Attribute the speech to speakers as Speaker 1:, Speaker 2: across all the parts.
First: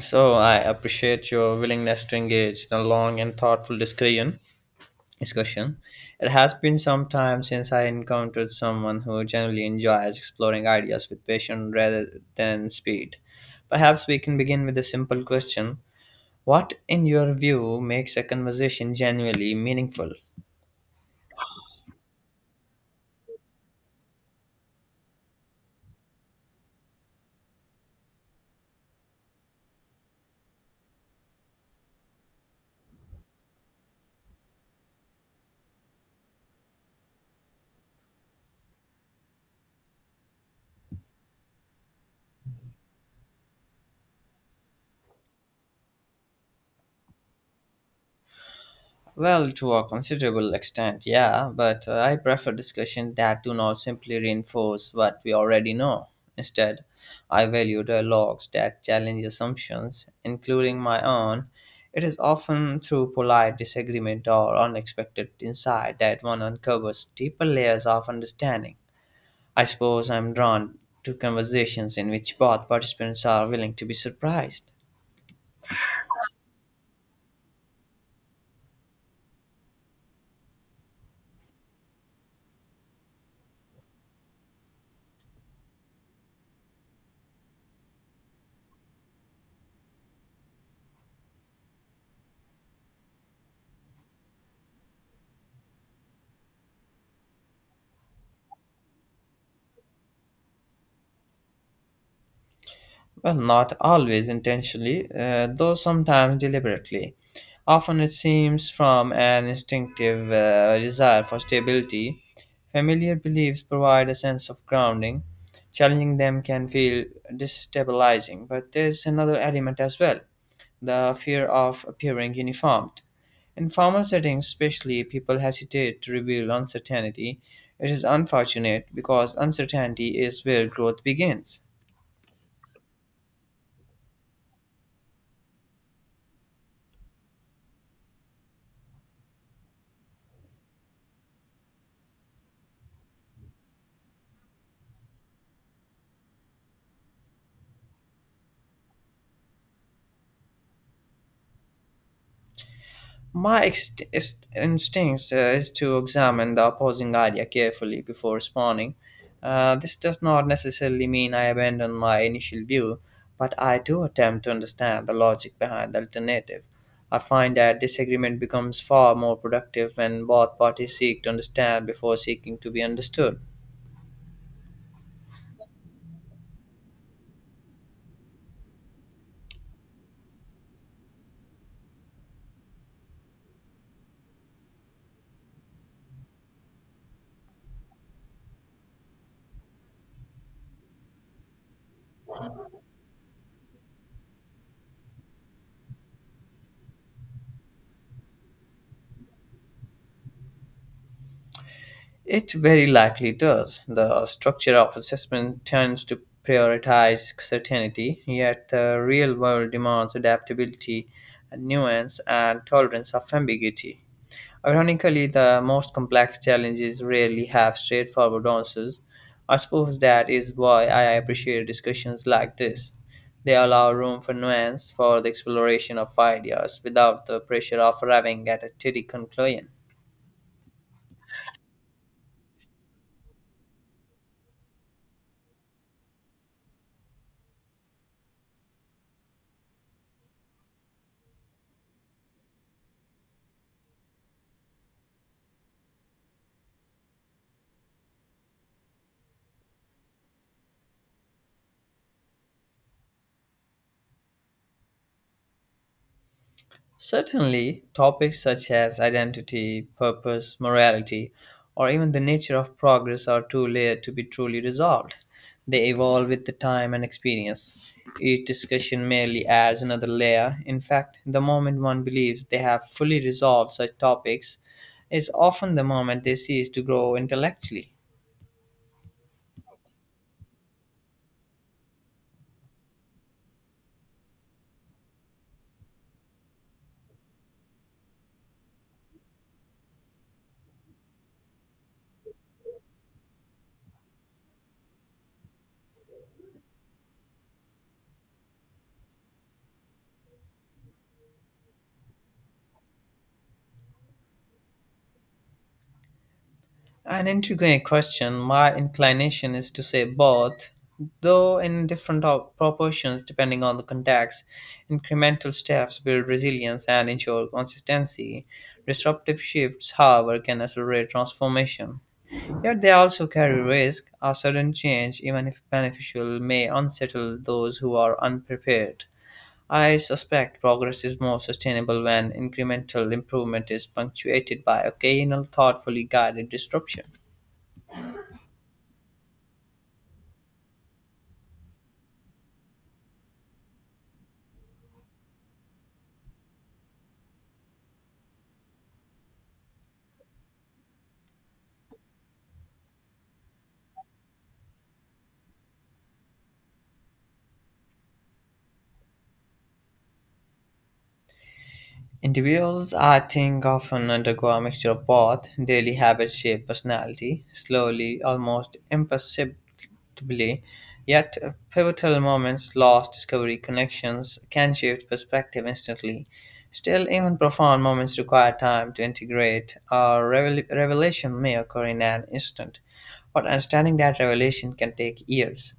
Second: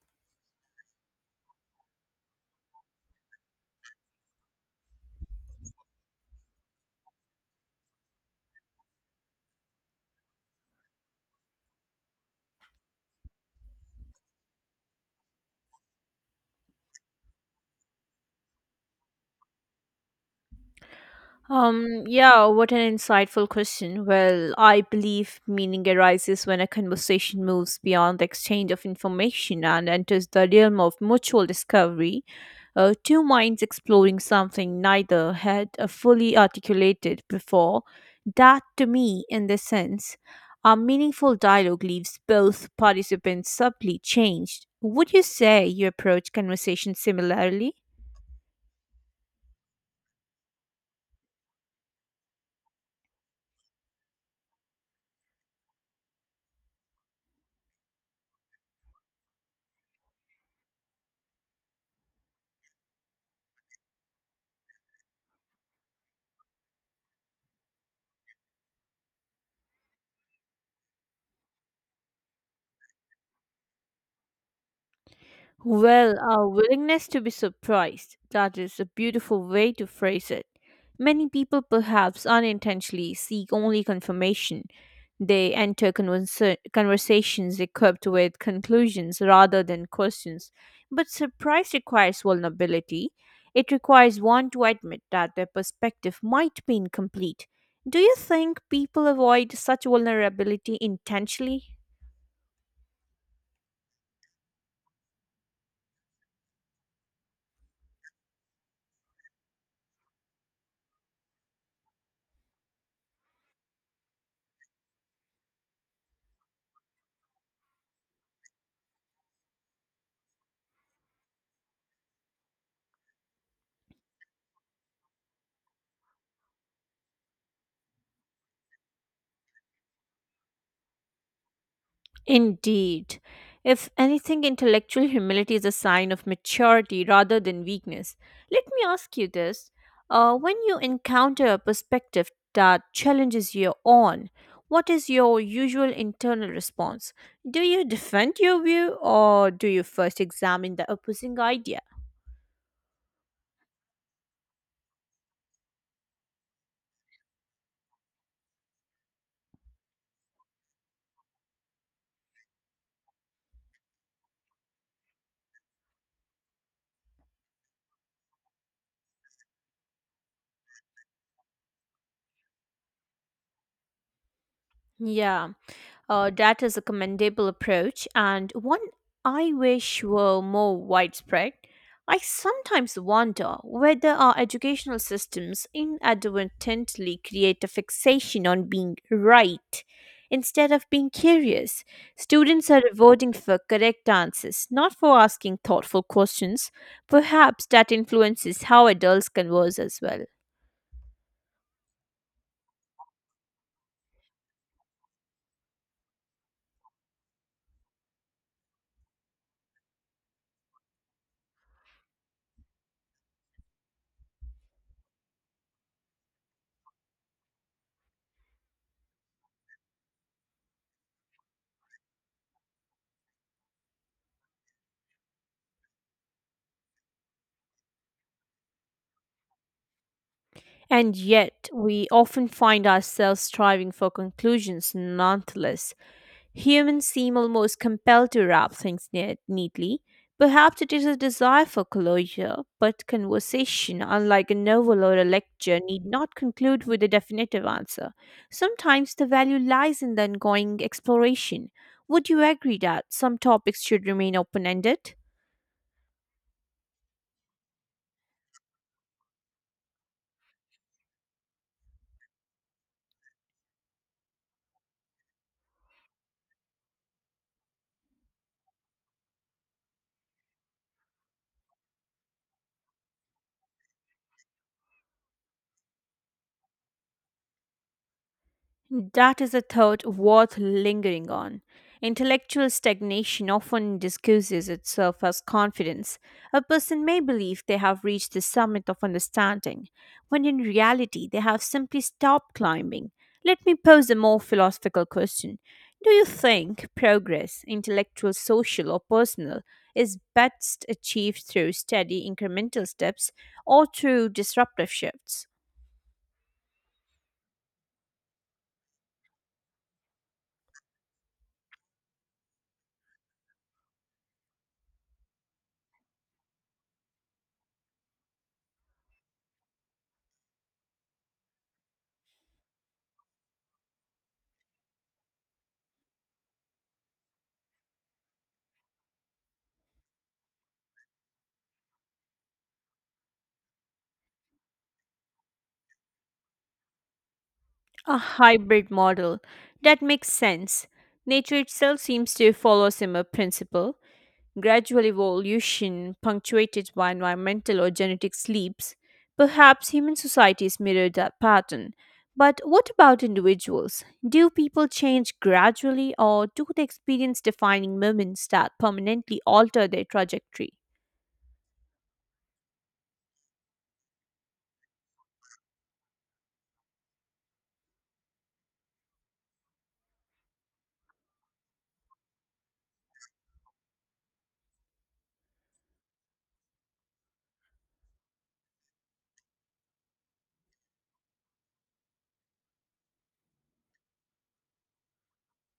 Speaker 1: So I appreciate your willingness to engage in a long and thoughtful discussion. It has been some time since I encountered someone who generally enjoys exploring ideas with passion rather than speed. Perhaps we can begin with a simple question: what, in your view, makes a conversation genuinely meaningful?
Speaker 2: Yeah, what an insightful question. Well, I believe meaning arises when a conversation moves beyond the exchange of information and enters the realm of mutual discovery. Two minds exploring something neither had fully articulated before. That, to me, in this sense, a meaningful dialogue leaves both participants subtly changed. Would you say you approach conversation similarly?
Speaker 1: Well, to a considerable extent, yeah, but I prefer discussions that do not simply reinforce what we already know. Instead, I value dialogues that challenge assumptions, including my own. It is often through polite disagreement or unexpected insight that one uncovers deeper layers of understanding. I suppose I'm drawn to conversations in which both participants are willing to be surprised.
Speaker 2: Well, our willingness to be surprised. That is a beautiful way to phrase it. Many people, perhaps unintentionally, seek only confirmation. They enter conversations equipped with conclusions rather than questions. But surprise requires vulnerability. It requires one to admit that their perspective might be incomplete. Do you think people avoid such vulnerability intentionally?
Speaker 1: Well, not always intentionally, though sometimes deliberately. Often it seems from an instinctive desire for stability. Familiar beliefs provide a sense of grounding. Challenging them can feel destabilizing, but there's another element as well: the fear of appearing uniformed. In formal settings, especially, people hesitate to reveal uncertainty. It is unfortunate because uncertainty is where growth begins.
Speaker 2: Indeed. If anything, intellectual humility is a sign of maturity rather than weakness. Let me ask you this. When you encounter a perspective that challenges your own, what is your usual internal response? Do you defend your view or do you first examine the opposing idea?
Speaker 1: My instinct is to examine the opposing idea carefully before responding. This does not necessarily mean I abandon my initial view, but I do attempt to understand the logic behind the alternative. I find that disagreement becomes far more productive when both parties seek to understand before seeking to be understood.
Speaker 2: Yeah, that is a commendable approach and one I wish were more widespread. I sometimes wonder whether our educational systems inadvertently create a fixation on being right instead of being curious. Students are rewarding for correct answers, not for asking thoughtful questions. Perhaps that influences how adults converse as well.
Speaker 1: It very likely does. The structure of assessment tends to prioritize certainty, yet the real world demands adaptability, nuance, and tolerance of ambiguity. Ironically, the most complex challenges rarely have straightforward answers. I suppose that is why I appreciate discussions like this. They allow room for nuance, for the exploration of ideas without the pressure of arriving at a steady conclusion.
Speaker 2: And yet, we often find ourselves striving for conclusions nonetheless. Humans seem almost compelled to wrap things neatly. Perhaps it is a desire for closure, but conversation, unlike a novel or a lecture, need not conclude with a definitive answer. Sometimes the value lies in the ongoing exploration. Would you agree that some topics should remain open ended?
Speaker 1: Certainly, topics such as identity, purpose, morality, or even the nature of progress are too layered to be truly resolved. They evolve with the time and experience. Each discussion merely adds another layer. In fact, the moment one believes they have fully resolved such topics is often the moment they cease to grow intellectually.
Speaker 2: That is a thought worth lingering on. Intellectual stagnation often disguises itself as confidence. A person may believe they have reached the summit of understanding, when in reality they have simply stopped climbing. Let me pose a more philosophical question. Do you think progress, intellectual, social, or personal, is best achieved through steady incremental steps or through disruptive shifts?
Speaker 1: An intriguing question. My inclination is to say both, though in different proportions depending on the context. Incremental steps build resilience and ensure consistency. Disruptive shifts, however, can accelerate transformation. Yet they also carry risk. A sudden change, even if beneficial, may unsettle those who are unprepared. I suspect progress is more sustainable when incremental improvement is punctuated by occasional, thoughtfully guided disruption.
Speaker 2: A hybrid model. That makes sense. Nature itself seems to follow similar principle. Gradual evolution punctuated by environmental or genetic sleeps, perhaps human societies mirror that pattern. But what about individuals? Do people change gradually, or do they experience defining moments that permanently alter their trajectory?
Speaker 1: Individuals, I think, often undergo a mixture of both. Daily habits shape personality, slowly, almost imperceptibly, yet pivotal moments, loss, discovery, connections, can shift perspective instantly. Still, even profound moments require time to integrate. A revelation may occur in an instant, but understanding that revelation can take years.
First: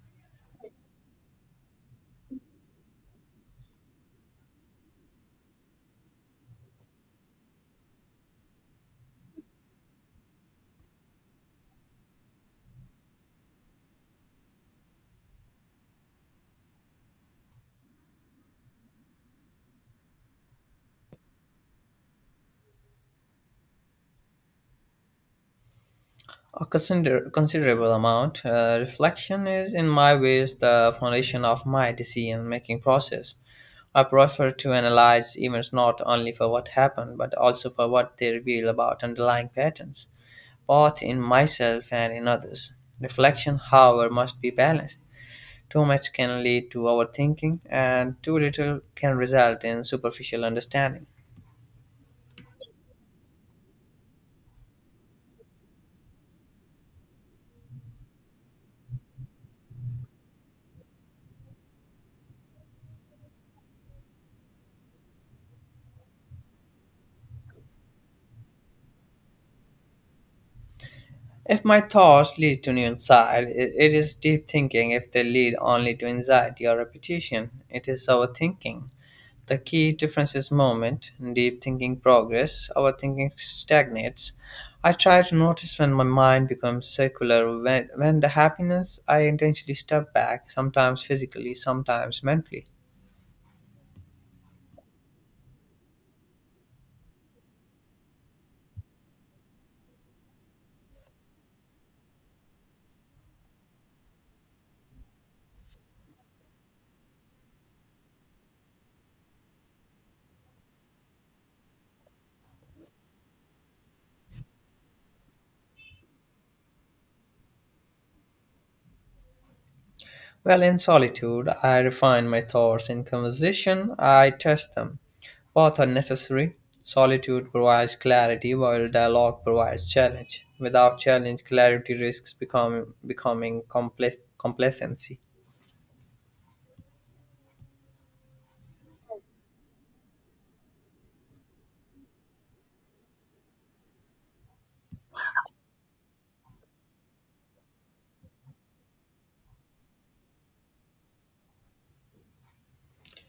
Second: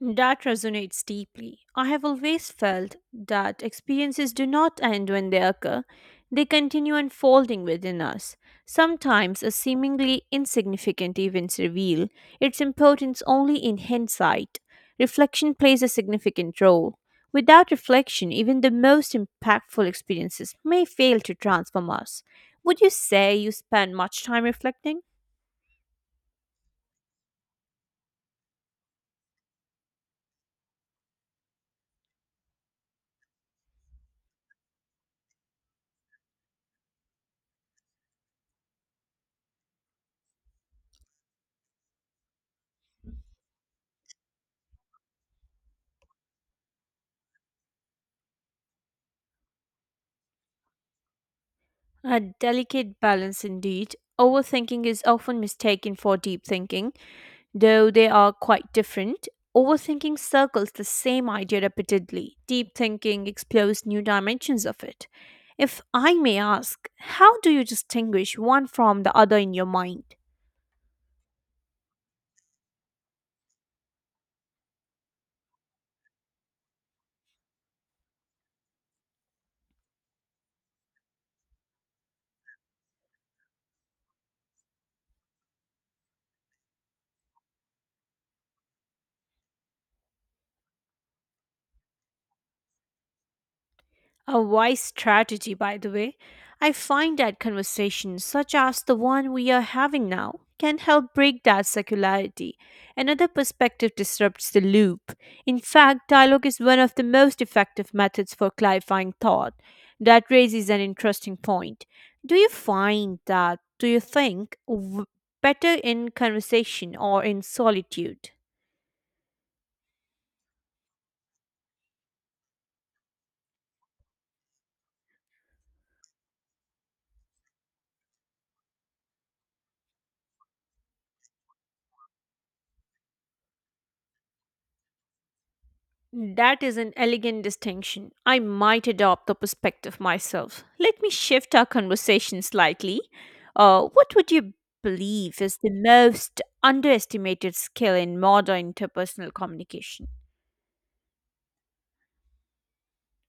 Speaker 2: That resonates deeply. I have always felt that experiences do not end when they occur, they continue unfolding within us. Sometimes a seemingly insignificant event reveal its importance only in hindsight. Reflection plays a significant role. Without reflection, even the most impactful experiences may fail to transform us. Would you say you spend much time reflecting?
Speaker 1: A considerable amount. Reflection is, in my ways, the foundation of my decision making process. I prefer to analyze events not only for what happened, but also for what they reveal about underlying patterns, both in myself and in others. Reflection, however, must be balanced. Too much can lead to overthinking, and too little can result in superficial understanding.
Speaker 2: A delicate balance indeed. Overthinking is often mistaken for deep thinking, though they are quite different. Overthinking circles the same idea repeatedly. Deep thinking explores new dimensions of it. If I may ask, how do you distinguish one from the other in your mind?
Speaker 1: If my thoughts lead to new insight, it is deep thinking. If they lead only to anxiety or repetition, it is overthinking. The key difference is moment. Deep thinking progress, overthinking stagnates. I try to notice when my mind becomes circular, when the happiness, I intentionally step back, sometimes physically, sometimes mentally.
Speaker 2: A wise strategy, by the way. I find that conversations such as the one we are having now can help break that circularity. Another perspective disrupts the loop. In fact, dialogue is one of the most effective methods for clarifying thought. That raises an interesting point. Do you find that, do you think, better in conversation or in solitude?
Speaker 1: Well, in solitude, I refine my thoughts. In conversation, I test them. Both are necessary. Solitude provides clarity, while dialogue provides challenge. Without challenge, clarity risks becoming complacency.
Speaker 2: That is an elegant distinction. I might adopt the perspective myself. Let me shift our conversation slightly. What would you believe is the most underestimated skill in modern interpersonal communication?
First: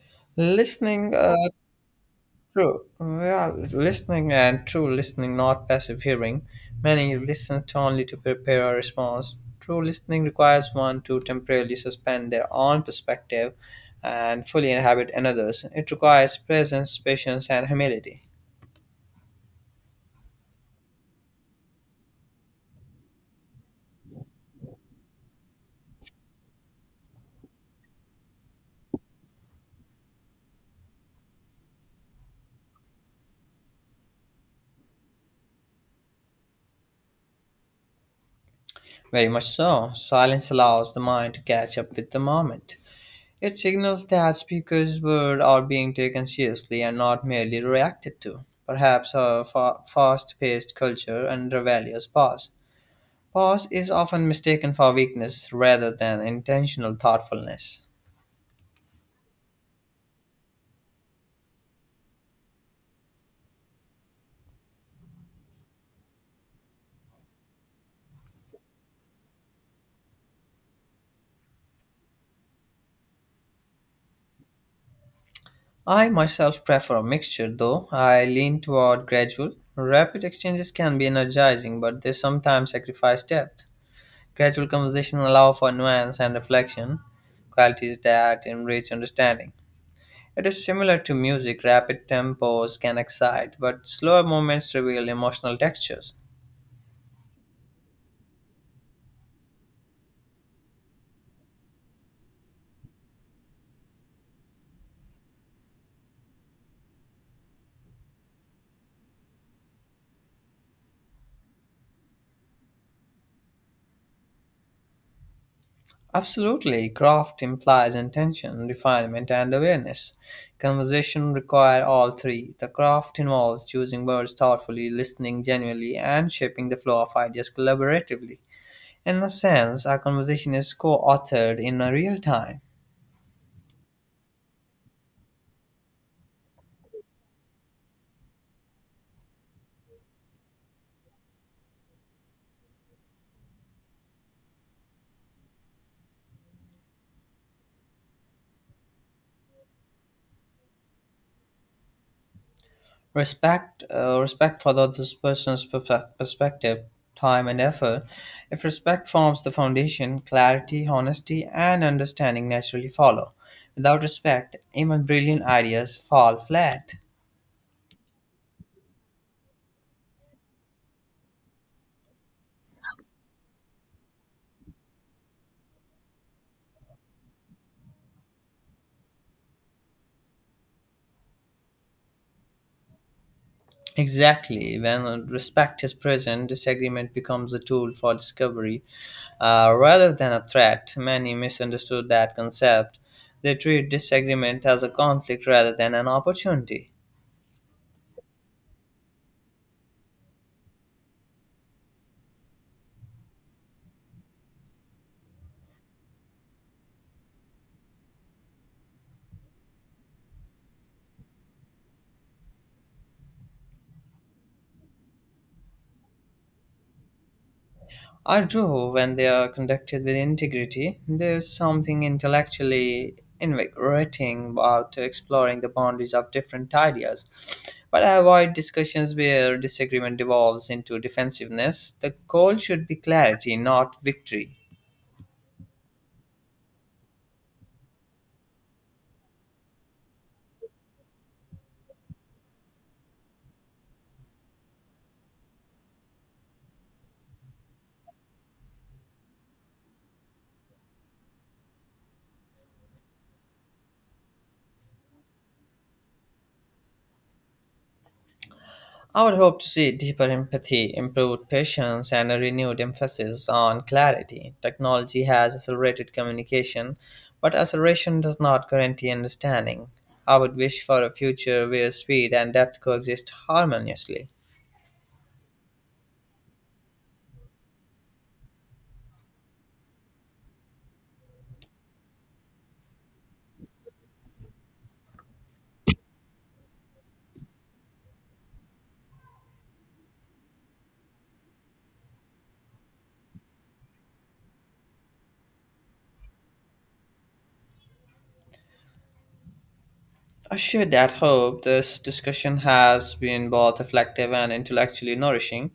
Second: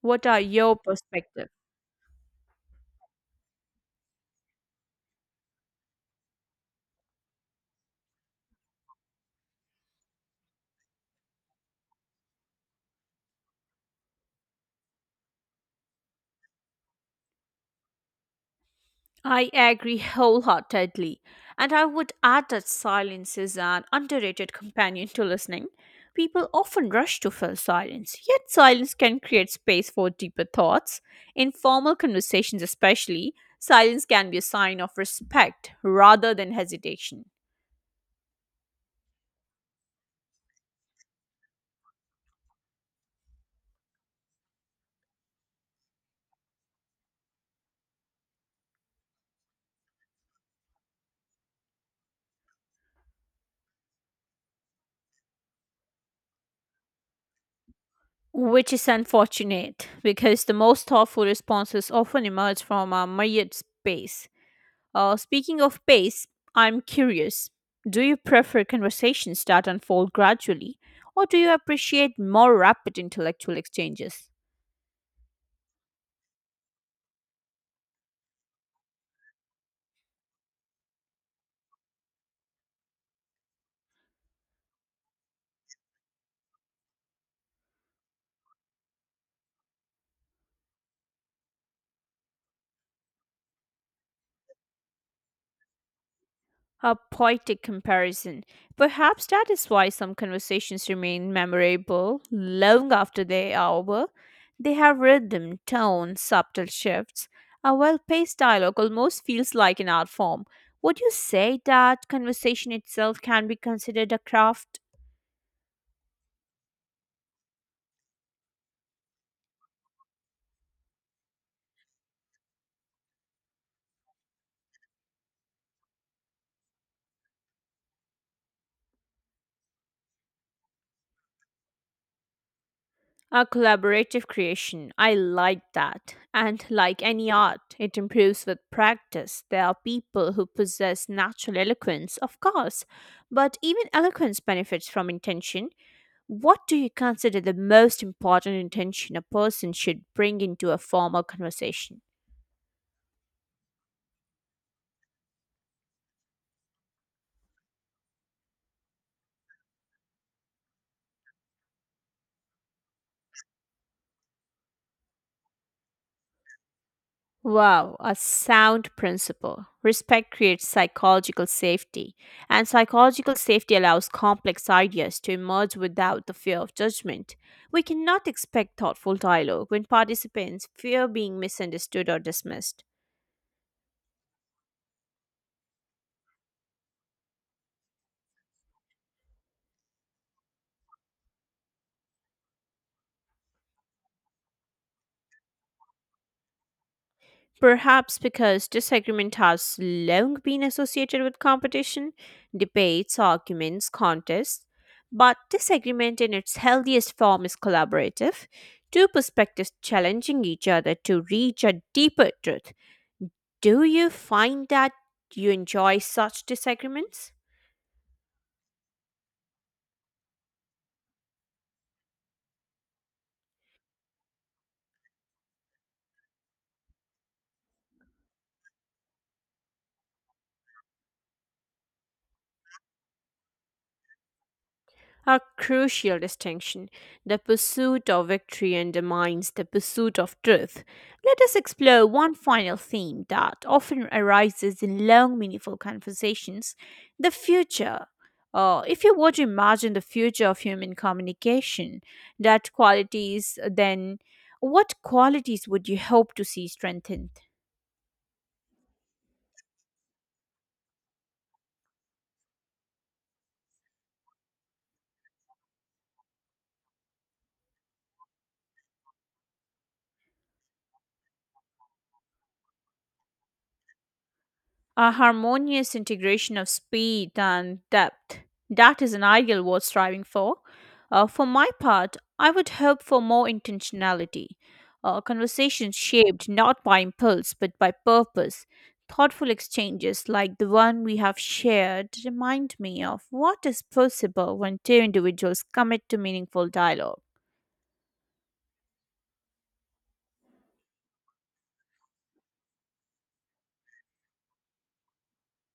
Speaker 2: What are your
Speaker 1: Listening,
Speaker 2: perspectives?
Speaker 1: true. We are listening, and true listening, not passive hearing. Many listen to only to prepare a response. True listening requires one to temporarily suspend their own perspective and fully inhabit another's. It requires presence, patience, and humility.
Speaker 2: I agree wholeheartedly, and I would add that silence is an underrated companion to listening. People often rush to fill silence, yet silence can create space for deeper thoughts. In formal conversations, especially, silence can be a sign of respect rather than hesitation.
Speaker 1: Very much so. Silence allows the mind to catch up with the moment. It signals that speakers' words are being taken seriously and not merely reacted to. Perhaps our fast-paced culture undervalues pause. Pause is often mistaken for weakness rather than intentional thoughtfulness.
Speaker 2: Which is unfortunate because the most thoughtful responses often emerge from a myriad space. Speaking of pace, I'm curious. Do you prefer conversations that unfold gradually, or do you appreciate more rapid intellectual exchanges?
Speaker 1: I myself prefer a mixture, though I lean toward gradual. Rapid exchanges can be energizing, but they sometimes sacrifice depth. Gradual conversation allow for nuance and reflection, qualities that enrich understanding. It is similar to music: rapid tempos can excite, but slower moments reveal emotional textures.
Speaker 2: A poetic comparison. Perhaps that is why some conversations remain memorable long after they are over. They have rhythm, tone, subtle shifts. A well paced dialogue almost feels like an art form. Would you say that conversation itself can be considered a craft?
Speaker 1: Absolutely, craft implies intention, refinement, and awareness. Conversation require all three. The craft involves choosing words thoughtfully, listening genuinely, and shaping the flow of ideas collaboratively. In a sense, our conversation is co-authored in a real time.
Speaker 2: A collaborative creation. I like that. And like any art, it improves with practice. There are people who possess natural eloquence, of course, but even eloquence benefits from intention. What do you consider the most important intention a person should bring into a formal conversation?
Speaker 1: Respect, respect for the other person's perspective, time and effort. If respect forms the foundation, clarity, honesty and understanding naturally follow. Without respect, even brilliant ideas fall flat.
Speaker 2: Wow, a sound principle. Respect creates psychological safety, and psychological safety allows complex ideas to emerge without the fear of judgment. We cannot expect thoughtful dialogue when participants fear being misunderstood or dismissed.
Speaker 1: Exactly, when respect is present disagreement becomes a tool for discovery rather than a threat. Many misunderstood that concept. They treat disagreement as a conflict rather than an opportunity.
Speaker 2: Perhaps because disagreement has long been associated with competition, debates, arguments, contests. But disagreement in its healthiest form is collaborative, two perspectives challenging each other to reach a deeper truth. Do you find that you enjoy such disagreements?
Speaker 1: I do when they are conducted with integrity. There's something intellectually invigorating about exploring the boundaries of different ideas. But I avoid discussions where disagreement devolves into defensiveness. The goal should be clarity, not victory.
Speaker 2: A crucial distinction. The pursuit of victory undermines the pursuit of truth. Let us explore one final theme that often arises in long, meaningful conversations the future. If you were to imagine the future of human communication, that qualities, then what qualities would you hope to see strengthened?
Speaker 1: I would hope to see deeper empathy, improved patience, and a renewed emphasis on clarity. Technology has accelerated communication, but acceleration does not guarantee understanding. I would wish for a future where speed and depth coexist harmoniously.
Speaker 2: A harmonious integration of speed and depth. That is an ideal worth striving for. For my part, I would hope for more intentionality. Conversations shaped not by impulse but by purpose. Thoughtful exchanges like the one we have shared remind me of what is possible when two individuals commit to meaningful dialogue.
Speaker 1: I share that hope. This discussion has been both reflective and intellectually nourishing.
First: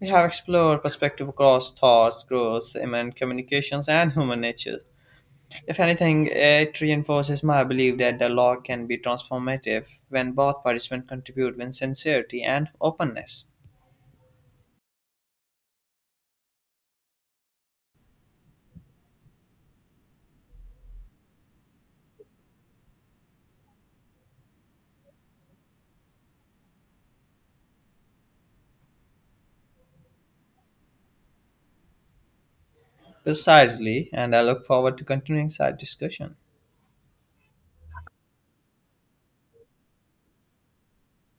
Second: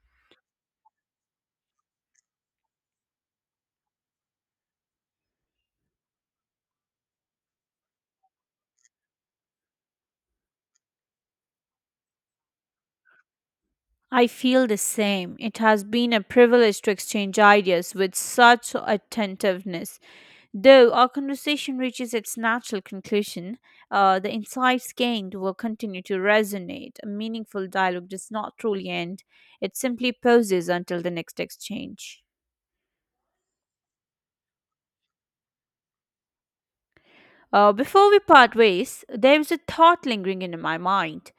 Speaker 1: We have explored perspective across thoughts, growth, and communications, and human nature. If anything, it reinforces my belief that the law can be transformative when both participants contribute with sincerity and openness.
Speaker 2: I feel the same. It has been a privilege to exchange ideas with such attentiveness. Though our conversation reaches its natural conclusion, the insights gained will continue to resonate. A meaningful dialogue does not truly end, it simply pauses until the next exchange.
Speaker 1: Precisely, and I look forward to continuing such discussion.
Speaker 2: Before we part ways, there is a thought lingering in my mind.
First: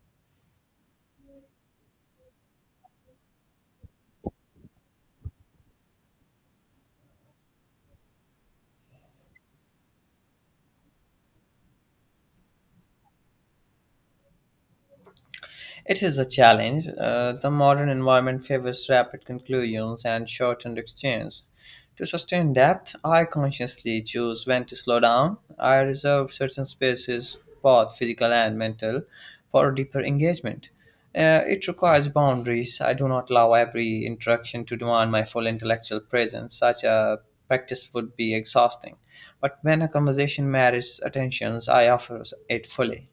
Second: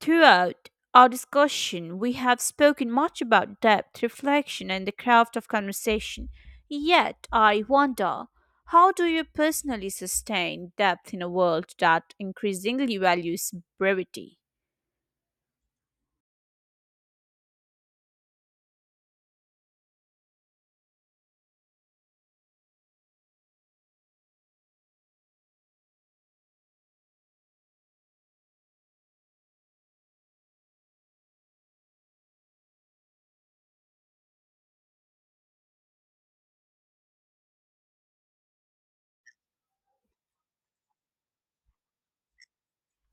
Speaker 2: Throughout our discussion, we have spoken much about depth, reflection, and the craft of conversation. Yet, I wonder how do you personally sustain depth in a world that increasingly values brevity?
Speaker 1: It is a challenge. The modern environment favors rapid conclusions and shortened exchange. To sustain depth, I consciously choose when to slow down. I reserve certain spaces, both physical and mental, for deeper engagement. It requires boundaries. I do not allow every interaction to demand my full intellectual presence. Such a practice would be exhausting. But when a conversation merits attentions, I offer it fully.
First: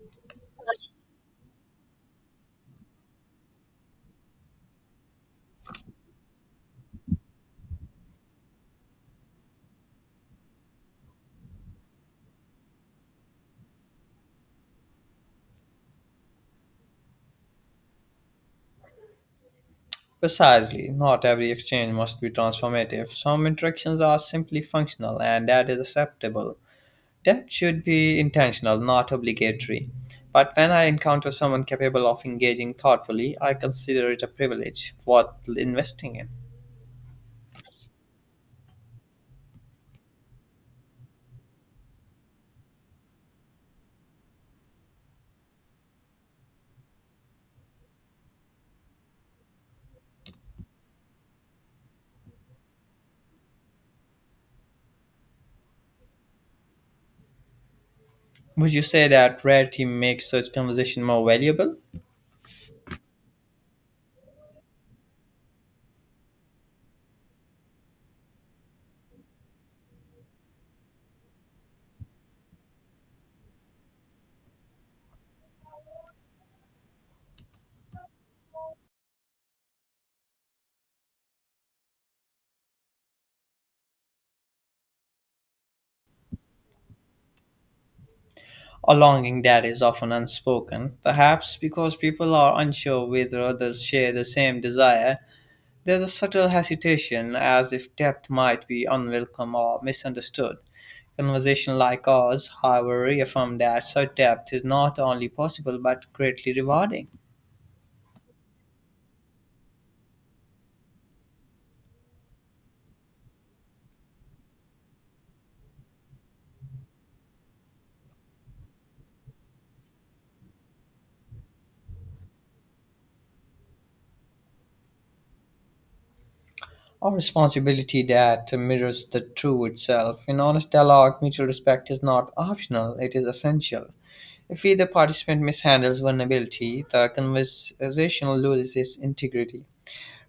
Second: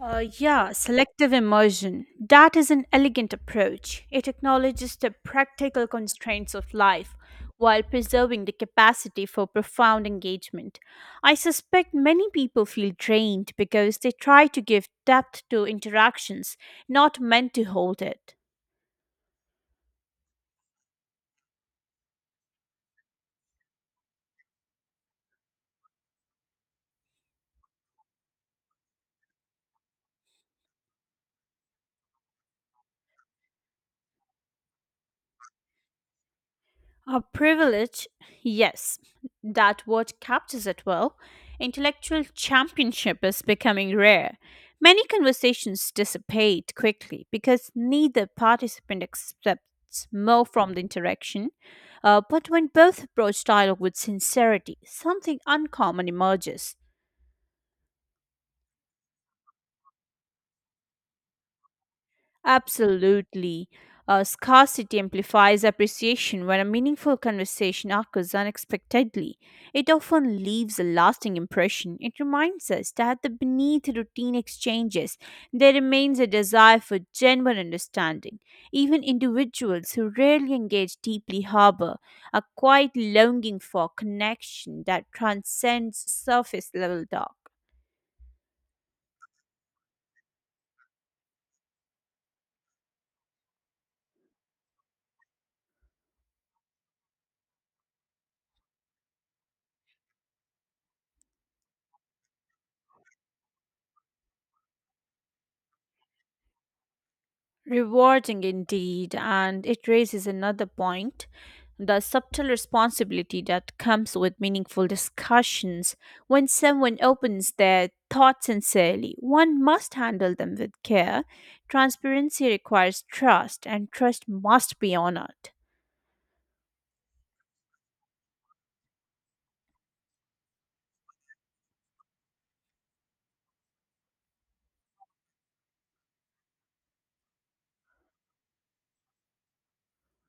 Speaker 2: Yeah, Selective immersion. That is an elegant approach. It acknowledges the practical constraints of life while preserving the capacity for profound engagement. I suspect many people feel drained because they try to give depth to interactions not meant to hold it.
Speaker 1: Precisely, not every exchange must be transformative. Some interactions are simply functional, and that is acceptable. That should be intentional, not obligatory. But when I encounter someone capable of engaging thoughtfully, I consider it a privilege worth investing in.
Speaker 2: A privilege, yes, that word captures it well. Intellectual championship is becoming rare. Many conversations dissipate quickly because neither participant accepts more from the interaction. But when both approach dialogue with sincerity, something uncommon emerges.
Speaker 1: Would you say that rarity makes such conversation more valuable?
Speaker 2: Absolutely. Scarcity amplifies appreciation when a meaningful conversation occurs unexpectedly. It often leaves a lasting impression. It reminds us that the beneath routine exchanges, there remains a desire for genuine understanding. Even individuals who rarely engage deeply harbor a quiet longing for connection that transcends surface level talk.
Speaker 1: A longing that is often unspoken, perhaps because people are unsure whether others share the same desire. There is a subtle hesitation, as if depth might be unwelcome or misunderstood. Conversation like ours, however, reaffirm that such depth is not only possible but greatly rewarding.
Speaker 2: Rewarding indeed, and it raises another point the subtle responsibility that comes with meaningful discussions. When someone opens their thoughts sincerely, one must handle them with care. Transparency requires trust, and trust must be honored.
Speaker 1: Our responsibility that mirrors the true itself. In honest dialogue, mutual respect is not optional, it is essential. If either participant mishandles vulnerability, the conversation loses its integrity.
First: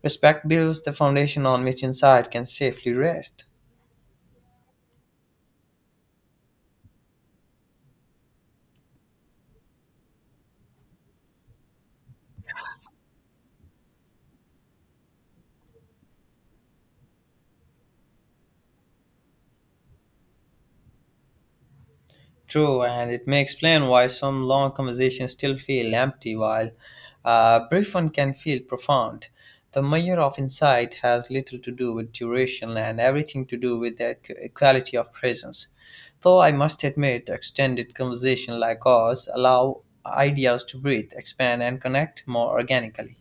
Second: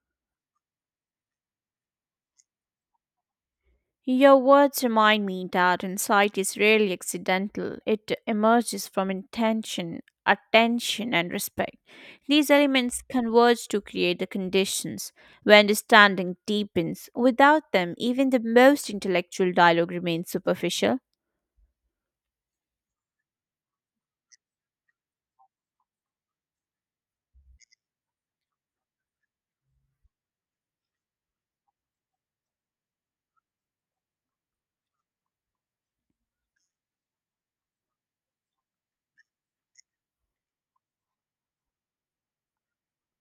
Speaker 1: Respect builds the foundation on which insight can safely rest.
Speaker 2: Your words remind me that insight is rarely accidental. It emerges from intention, attention, and respect. These elements converge to create the conditions where understanding deepens. Without them, even the most intellectual dialogue remains superficial.
Speaker 1: True, and it may explain why some long conversations still feel empty while a brief one can feel profound. The measure of insight has little to do with duration and everything to do with the quality of presence. Though I must admit, extended conversation like ours allow ideas to breathe, expand, and connect more organically.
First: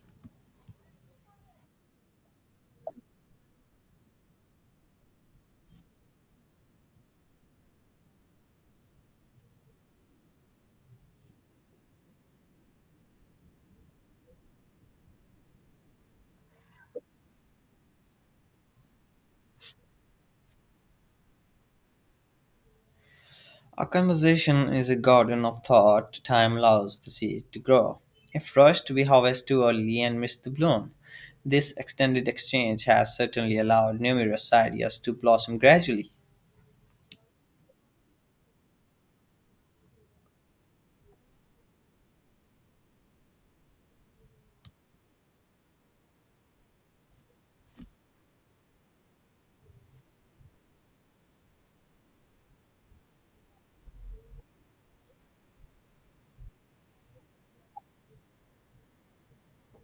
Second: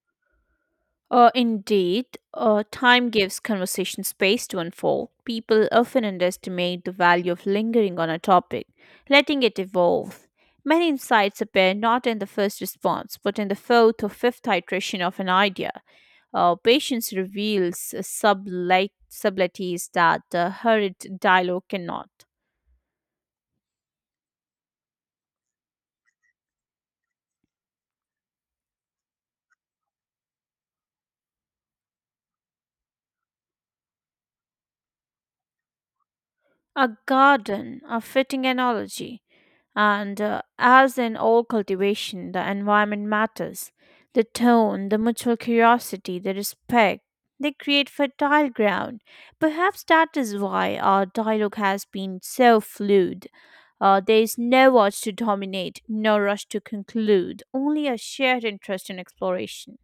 Speaker 2: Indeed, time gives conversation space to unfold. People often underestimate the value of lingering on a topic, letting it evolve. Many insights appear not in the first response, but in the fourth or fifth iteration of an idea. Patience reveals subtleties that hurried dialogue cannot.
Speaker 1: A conversation is a garden of thought. Time allows the seed to grow. If rushed, we harvest too early and miss the bloom. This extended exchange has certainly allowed numerous ideas to blossom gradually.
Speaker 2: A garden, a fitting analogy. And as in all cultivation, the environment matters. The tone, the mutual curiosity, the respect, they create fertile ground. Perhaps that is why our dialogue has been so fluid. There is no urge to dominate, no rush to conclude, only a shared interest in exploration.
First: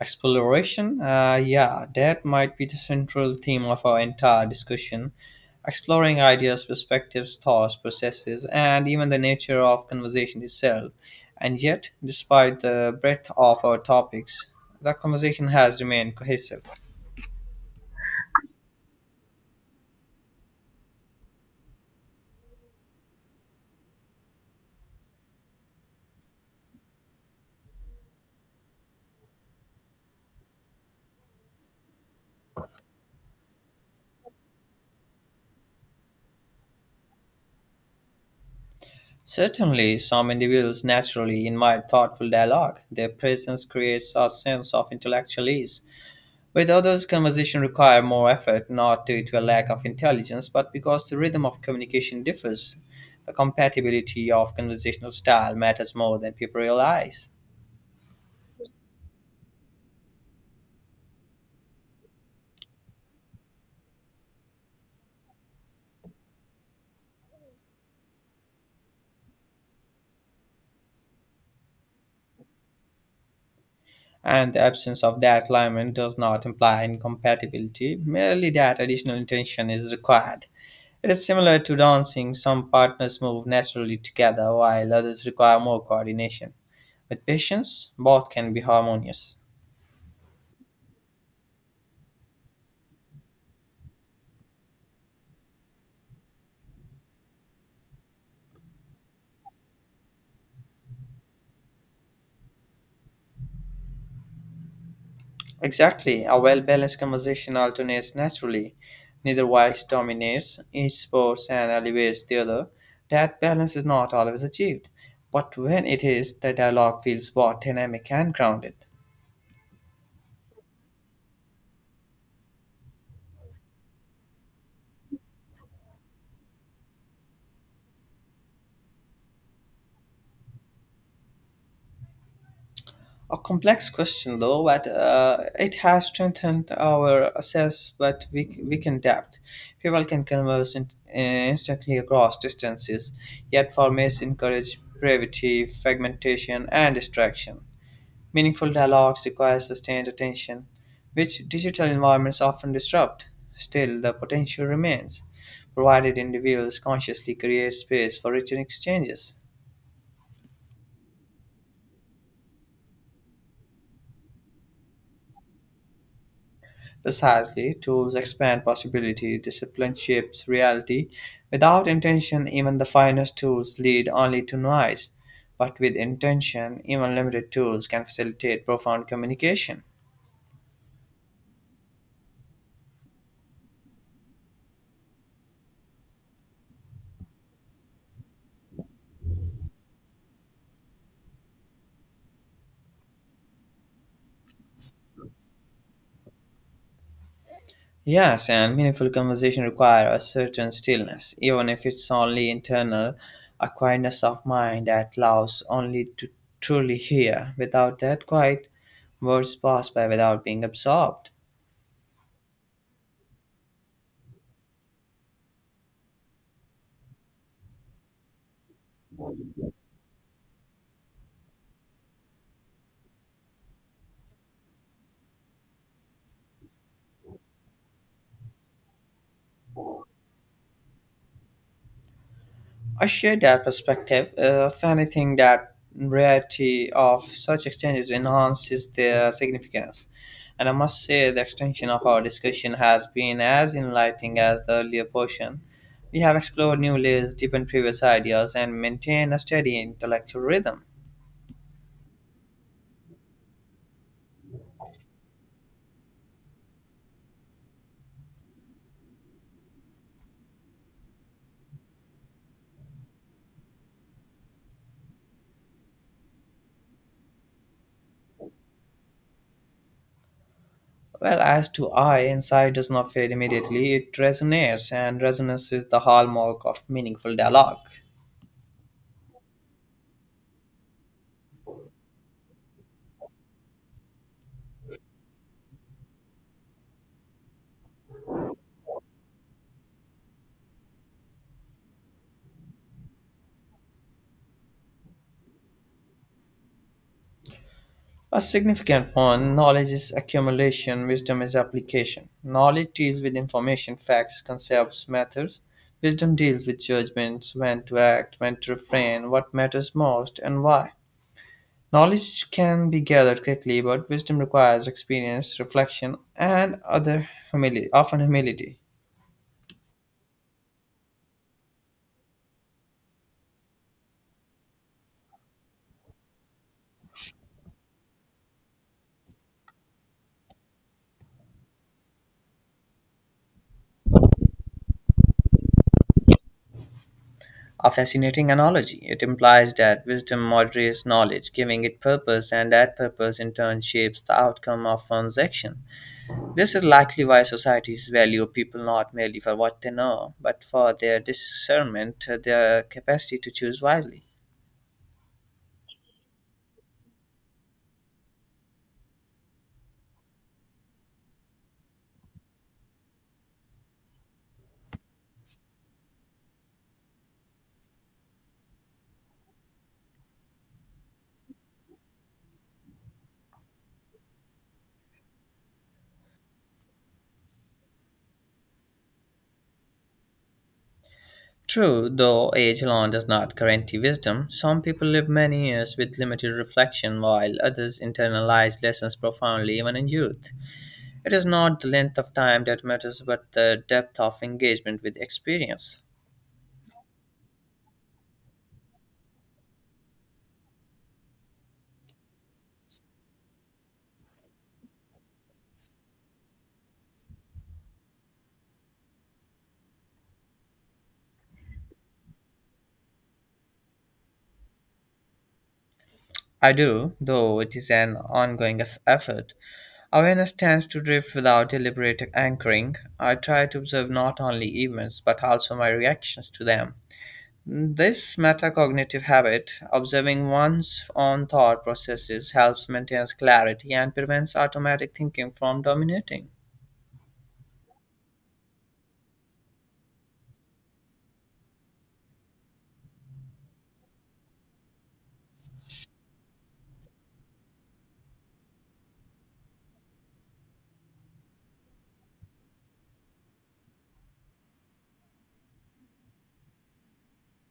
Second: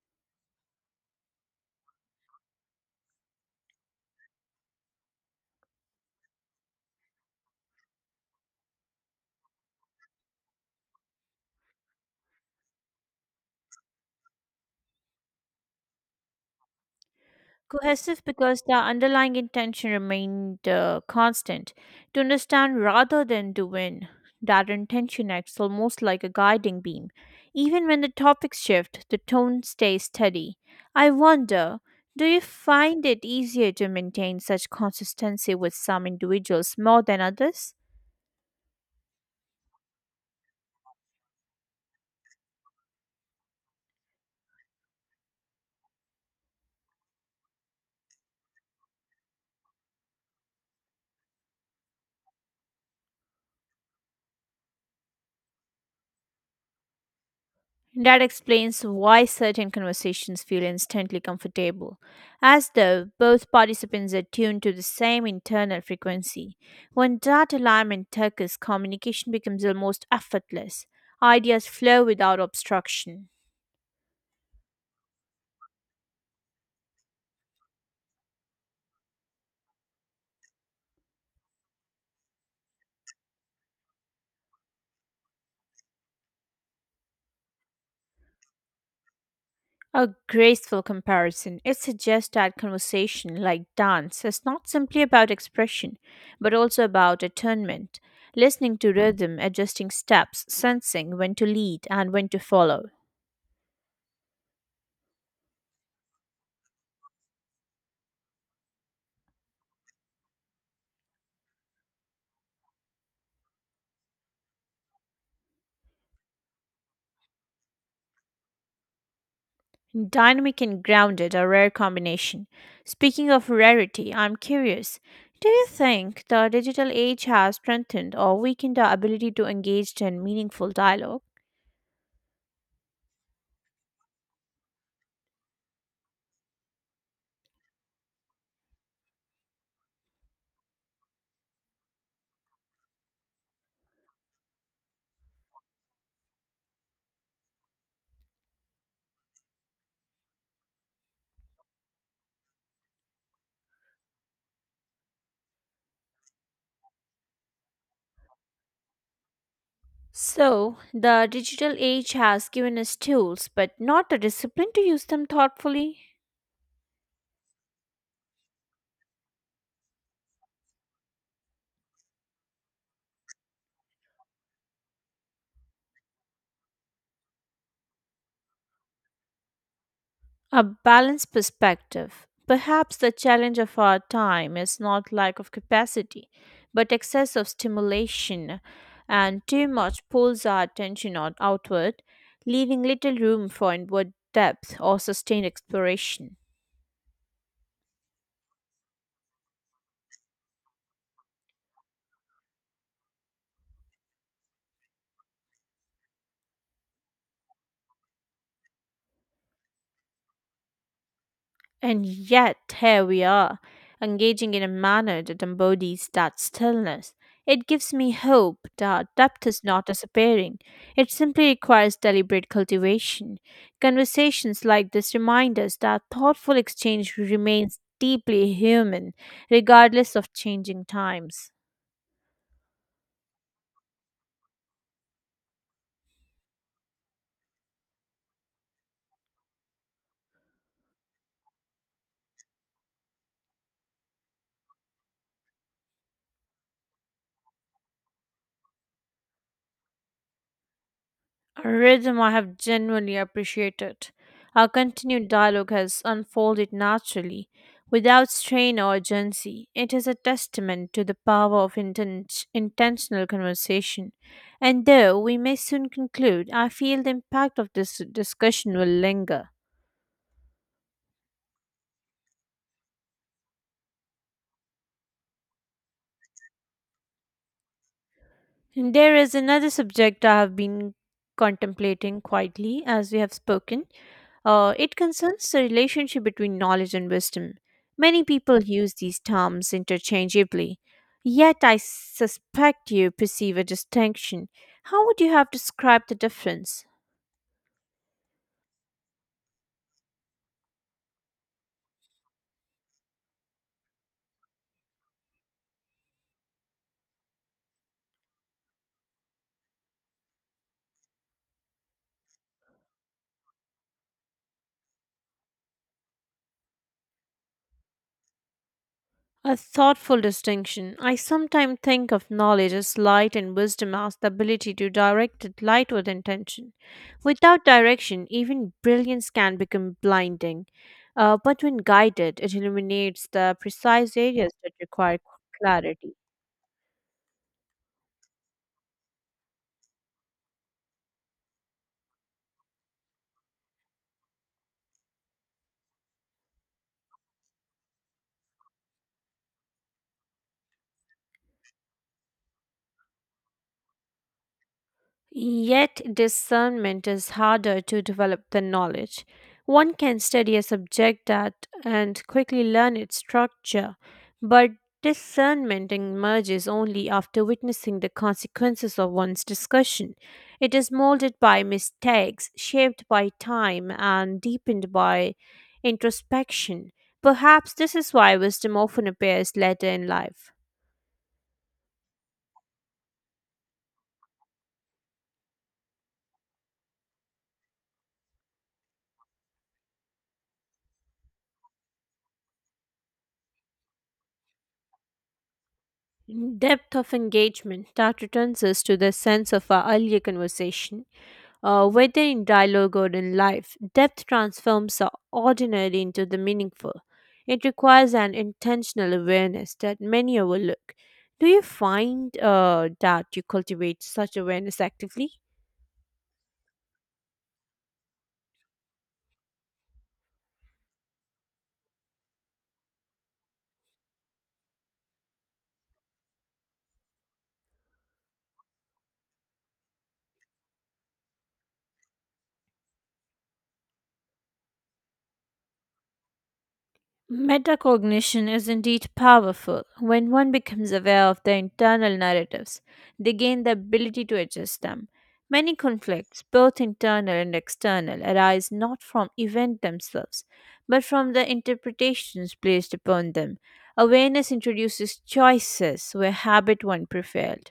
Speaker 1: Exploration? Yeah, that might be the central theme of our entire discussion. Exploring ideas, perspectives, thoughts, processes, and even the nature of conversation itself. And yet, despite the breadth of our topics, the conversation has remained cohesive.
Speaker 2: Cohesive because the underlying intention remained constant to understand rather than to win. That intention acts almost like a guiding beam. Even when the topics shift, the tone stays steady. I wonder, do you find it easier to maintain such consistency with some individuals more than others?
Speaker 1: Certainly, some individuals naturally invite thoughtful dialogue. Their presence creates a sense of intellectual ease. With others, conversation require more effort, not due to a lack of intelligence, but because the rhythm of communication differs. The compatibility of conversational style matters more than people realize.
Speaker 2: That explains why certain conversations feel instantly comfortable, as though both participants are tuned to the same internal frequency. When that alignment occurs, communication becomes almost effortless. Ideas flow without obstruction.
Speaker 1: And the absence of that alignment does not imply incompatibility, merely that additional intention is required. It is similar to dancing: some partners move naturally together while others require more coordination. With patience, both can be harmonious.
Speaker 2: A graceful comparison. It suggests that conversation, like dance, is not simply about expression, but also about attunement, listening to rhythm, adjusting steps, sensing when to lead and when to follow.
Speaker 1: Exactly, a well balanced conversation alternates naturally. Neither voice dominates, each supports and elevates the other. That balance is not always achieved, but when it is, the dialogue feels both dynamic and grounded.
Speaker 2: Dynamic and grounded are rare combination. Speaking of rarity, I'm curious. Do you think the digital age has strengthened or weakened our ability to engage in meaningful dialogue?
Speaker 1: A complex question, though, but it has strengthened our sense that we can adapt. People can converse in, instantly across distances, yet formats encourage brevity, fragmentation, and distraction. Meaningful dialogues require sustained attention, which digital environments often disrupt. Still, the potential remains, provided individuals consciously create space for written exchanges.
Speaker 2: So, the digital age has given us tools, but not the discipline to use them thoughtfully.
Speaker 1: Precisely, tools expand possibility, discipline shapes reality. Without intention, even the finest tools lead only to noise. But with intention, even limited tools can facilitate profound communication.
Speaker 2: A balanced perspective. Perhaps the challenge of our time is not lack of capacity, but excess of stimulation, and too much pulls our attention on outward, leaving little room for inward depth or sustained exploration.
Speaker 1: Yes, and meaningful conversation require a certain stillness, even if it's only internal, a quietness of mind that allows only to truly hear. Without that quiet, words pass by without being absorbed.
Speaker 2: And yet, here we are, engaging in a manner that embodies that stillness. It gives me hope that depth is not disappearing. It simply requires deliberate cultivation. Conversations like this remind us that thoughtful exchange remains deeply human, regardless of changing times.
Speaker 1: I share that perspective. If anything, that rarity of such exchanges enhances their significance. And I must say, the extension of our discussion has been as enlightening as the earlier portion. We have explored new layers, deepened previous ideas, and maintained a steady intellectual rhythm.
Speaker 2: Rhythm, I have genuinely appreciated. Our continued dialogue has unfolded naturally, without strain or urgency. It is a testament to the power of intentional conversation. And though we may soon conclude, I feel the impact of this discussion will linger.
Speaker 1: Well, as to I, insight does not fade immediately, it resonates, and resonance is the hallmark of meaningful dialogue.
Speaker 2: There is another subject I have been contemplating quietly as we have spoken. It concerns the relationship between knowledge and wisdom. Many people use these terms interchangeably, yet I suspect you perceive a distinction. How would you have described the difference?
Speaker 1: A significant one: knowledge is accumulation, wisdom is application. Knowledge deals with information, facts, concepts, methods. Wisdom deals with judgments, when to act, when to refrain, what matters most, and why. Knowledge can be gathered quickly, but wisdom requires experience, reflection, and other humility, often humility.
Speaker 2: A thoughtful distinction. I sometimes think of knowledge as light and wisdom as the ability to direct the light with intention. Without direction, even brilliance can become blinding. But when guided, it illuminates the precise areas that require clarity.
Speaker 1: A fascinating analogy. It implies that wisdom moderates knowledge, giving it purpose, and that purpose in turn shapes the outcome of one's action. This is likely why societies value people not merely for what they know, but for their discernment, their capacity to choose wisely.
Speaker 2: Yet, discernment is harder to develop than knowledge. One can study a subject that and quickly learn its structure, but discernment emerges only after witnessing the consequences of one's discussion. It is molded by mistakes, shaped by time, and deepened by introspection. Perhaps this is why wisdom often appears later in life.
Speaker 1: True, though age alone does not guarantee wisdom, some people live many years with limited reflection while others internalize lessons profoundly even in youth. It is not the length of time that matters but the depth of engagement with experience.
Speaker 2: Depth of engagement that returns us to the sense of our earlier conversation, whether in dialogue or in life. Depth transforms the ordinary into the meaningful. It requires an intentional awareness that many overlook. Do you find that you cultivate such awareness actively?
Speaker 1: I do, though it is an ongoing effort. Awareness tends to drift without deliberate anchoring. I try to observe not only events but also my reactions to them. This metacognitive habit, observing one's own thought processes, helps maintain clarity and prevents automatic thinking from dominating.
Speaker 2: Metacognition is indeed powerful. When one becomes aware of their internal narratives, they gain the ability to adjust them. Many conflicts, both internal and external, arise not from events themselves, but from the interpretations placed upon them. Awareness introduces choices where habit once prevailed.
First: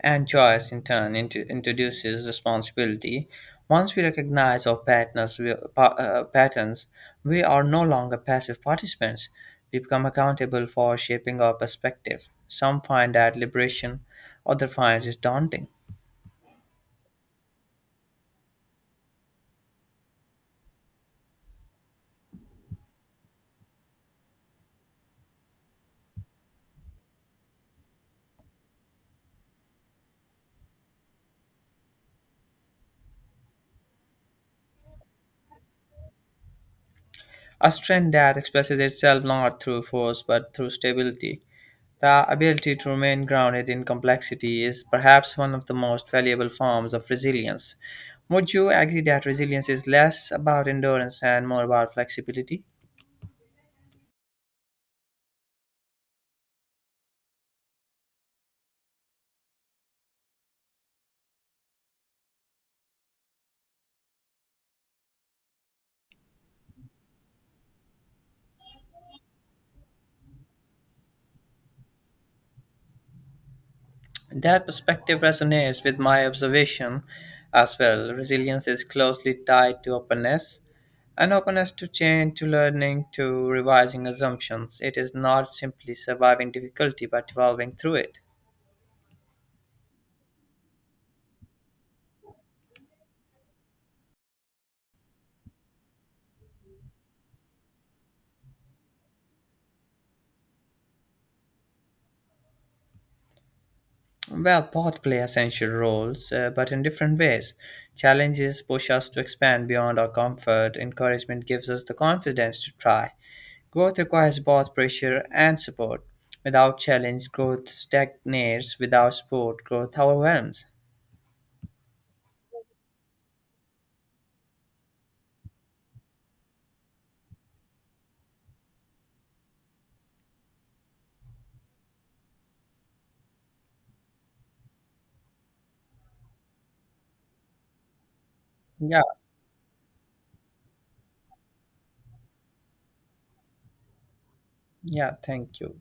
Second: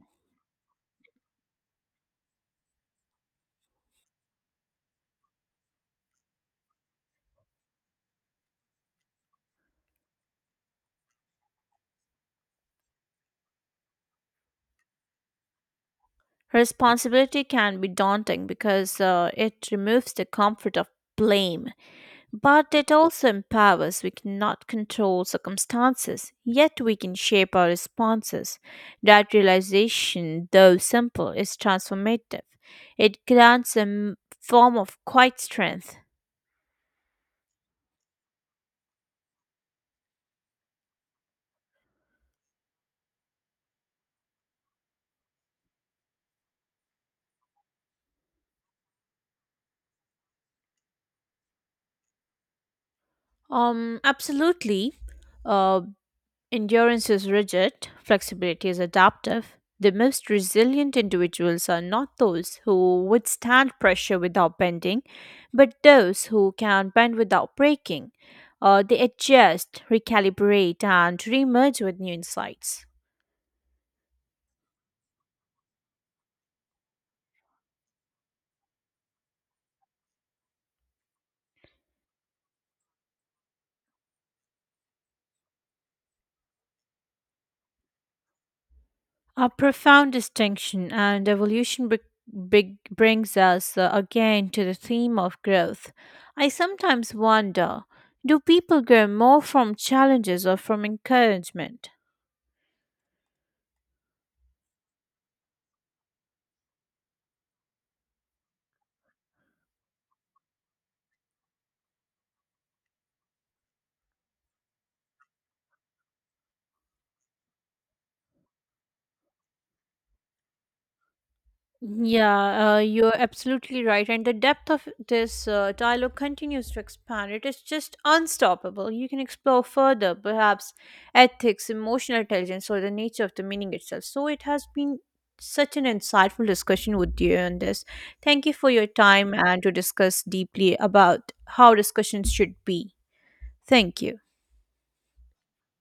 Speaker 1: And choice, in turn, introduces responsibility. Once we recognize our patterns, patterns, we are no longer passive participants. We become accountable for shaping our perspective. Some find that liberation, others find it daunting.
Speaker 2: Responsibility can be daunting because it removes the comfort of blame, but it also empowers. We cannot control circumstances, yet we can shape our responses. That realization, though simple, is transformative. It grants a form of quiet strength.
Speaker 1: A strength that expresses itself not through force but through stability. The ability to remain grounded in complexity is perhaps one of the most valuable forms of resilience. Would you agree that resilience is less about endurance and more about flexibility?
Speaker 2: Absolutely. Uh, Endurance is rigid, flexibility is adaptive. The most resilient individuals are not those who withstand pressure without bending, but those who can bend without breaking. They adjust, recalibrate, and reemerge with new insights.
Speaker 1: That perspective resonates with my observation as well. Resilience is closely tied to openness, an openness to change, to learning, to revising assumptions. It is not simply surviving difficulty but evolving through it.
Speaker 2: A profound distinction and evolution big brings us again to the theme of growth. I sometimes wonder do people grow more from challenges or from encouragement?
Speaker 1: Well, both play essential roles, but in different ways. Challenges push us to expand beyond our comfort, encouragement gives us the confidence to try. Growth requires both pressure and support. Without challenge, growth stagnates. Without support, growth overwhelms.
Speaker 2: Yeah, you're absolutely right. And the depth of this dialogue continues to expand. It is just unstoppable. You can explore further, perhaps ethics, emotional intelligence, or the nature of the meaning itself. So it has been such an insightful discussion with you on this. Thank you for your
Speaker 1: Yeah,
Speaker 2: time and to discuss deeply about how discussions should be. Thank you.
Speaker 1: yeah, thank you.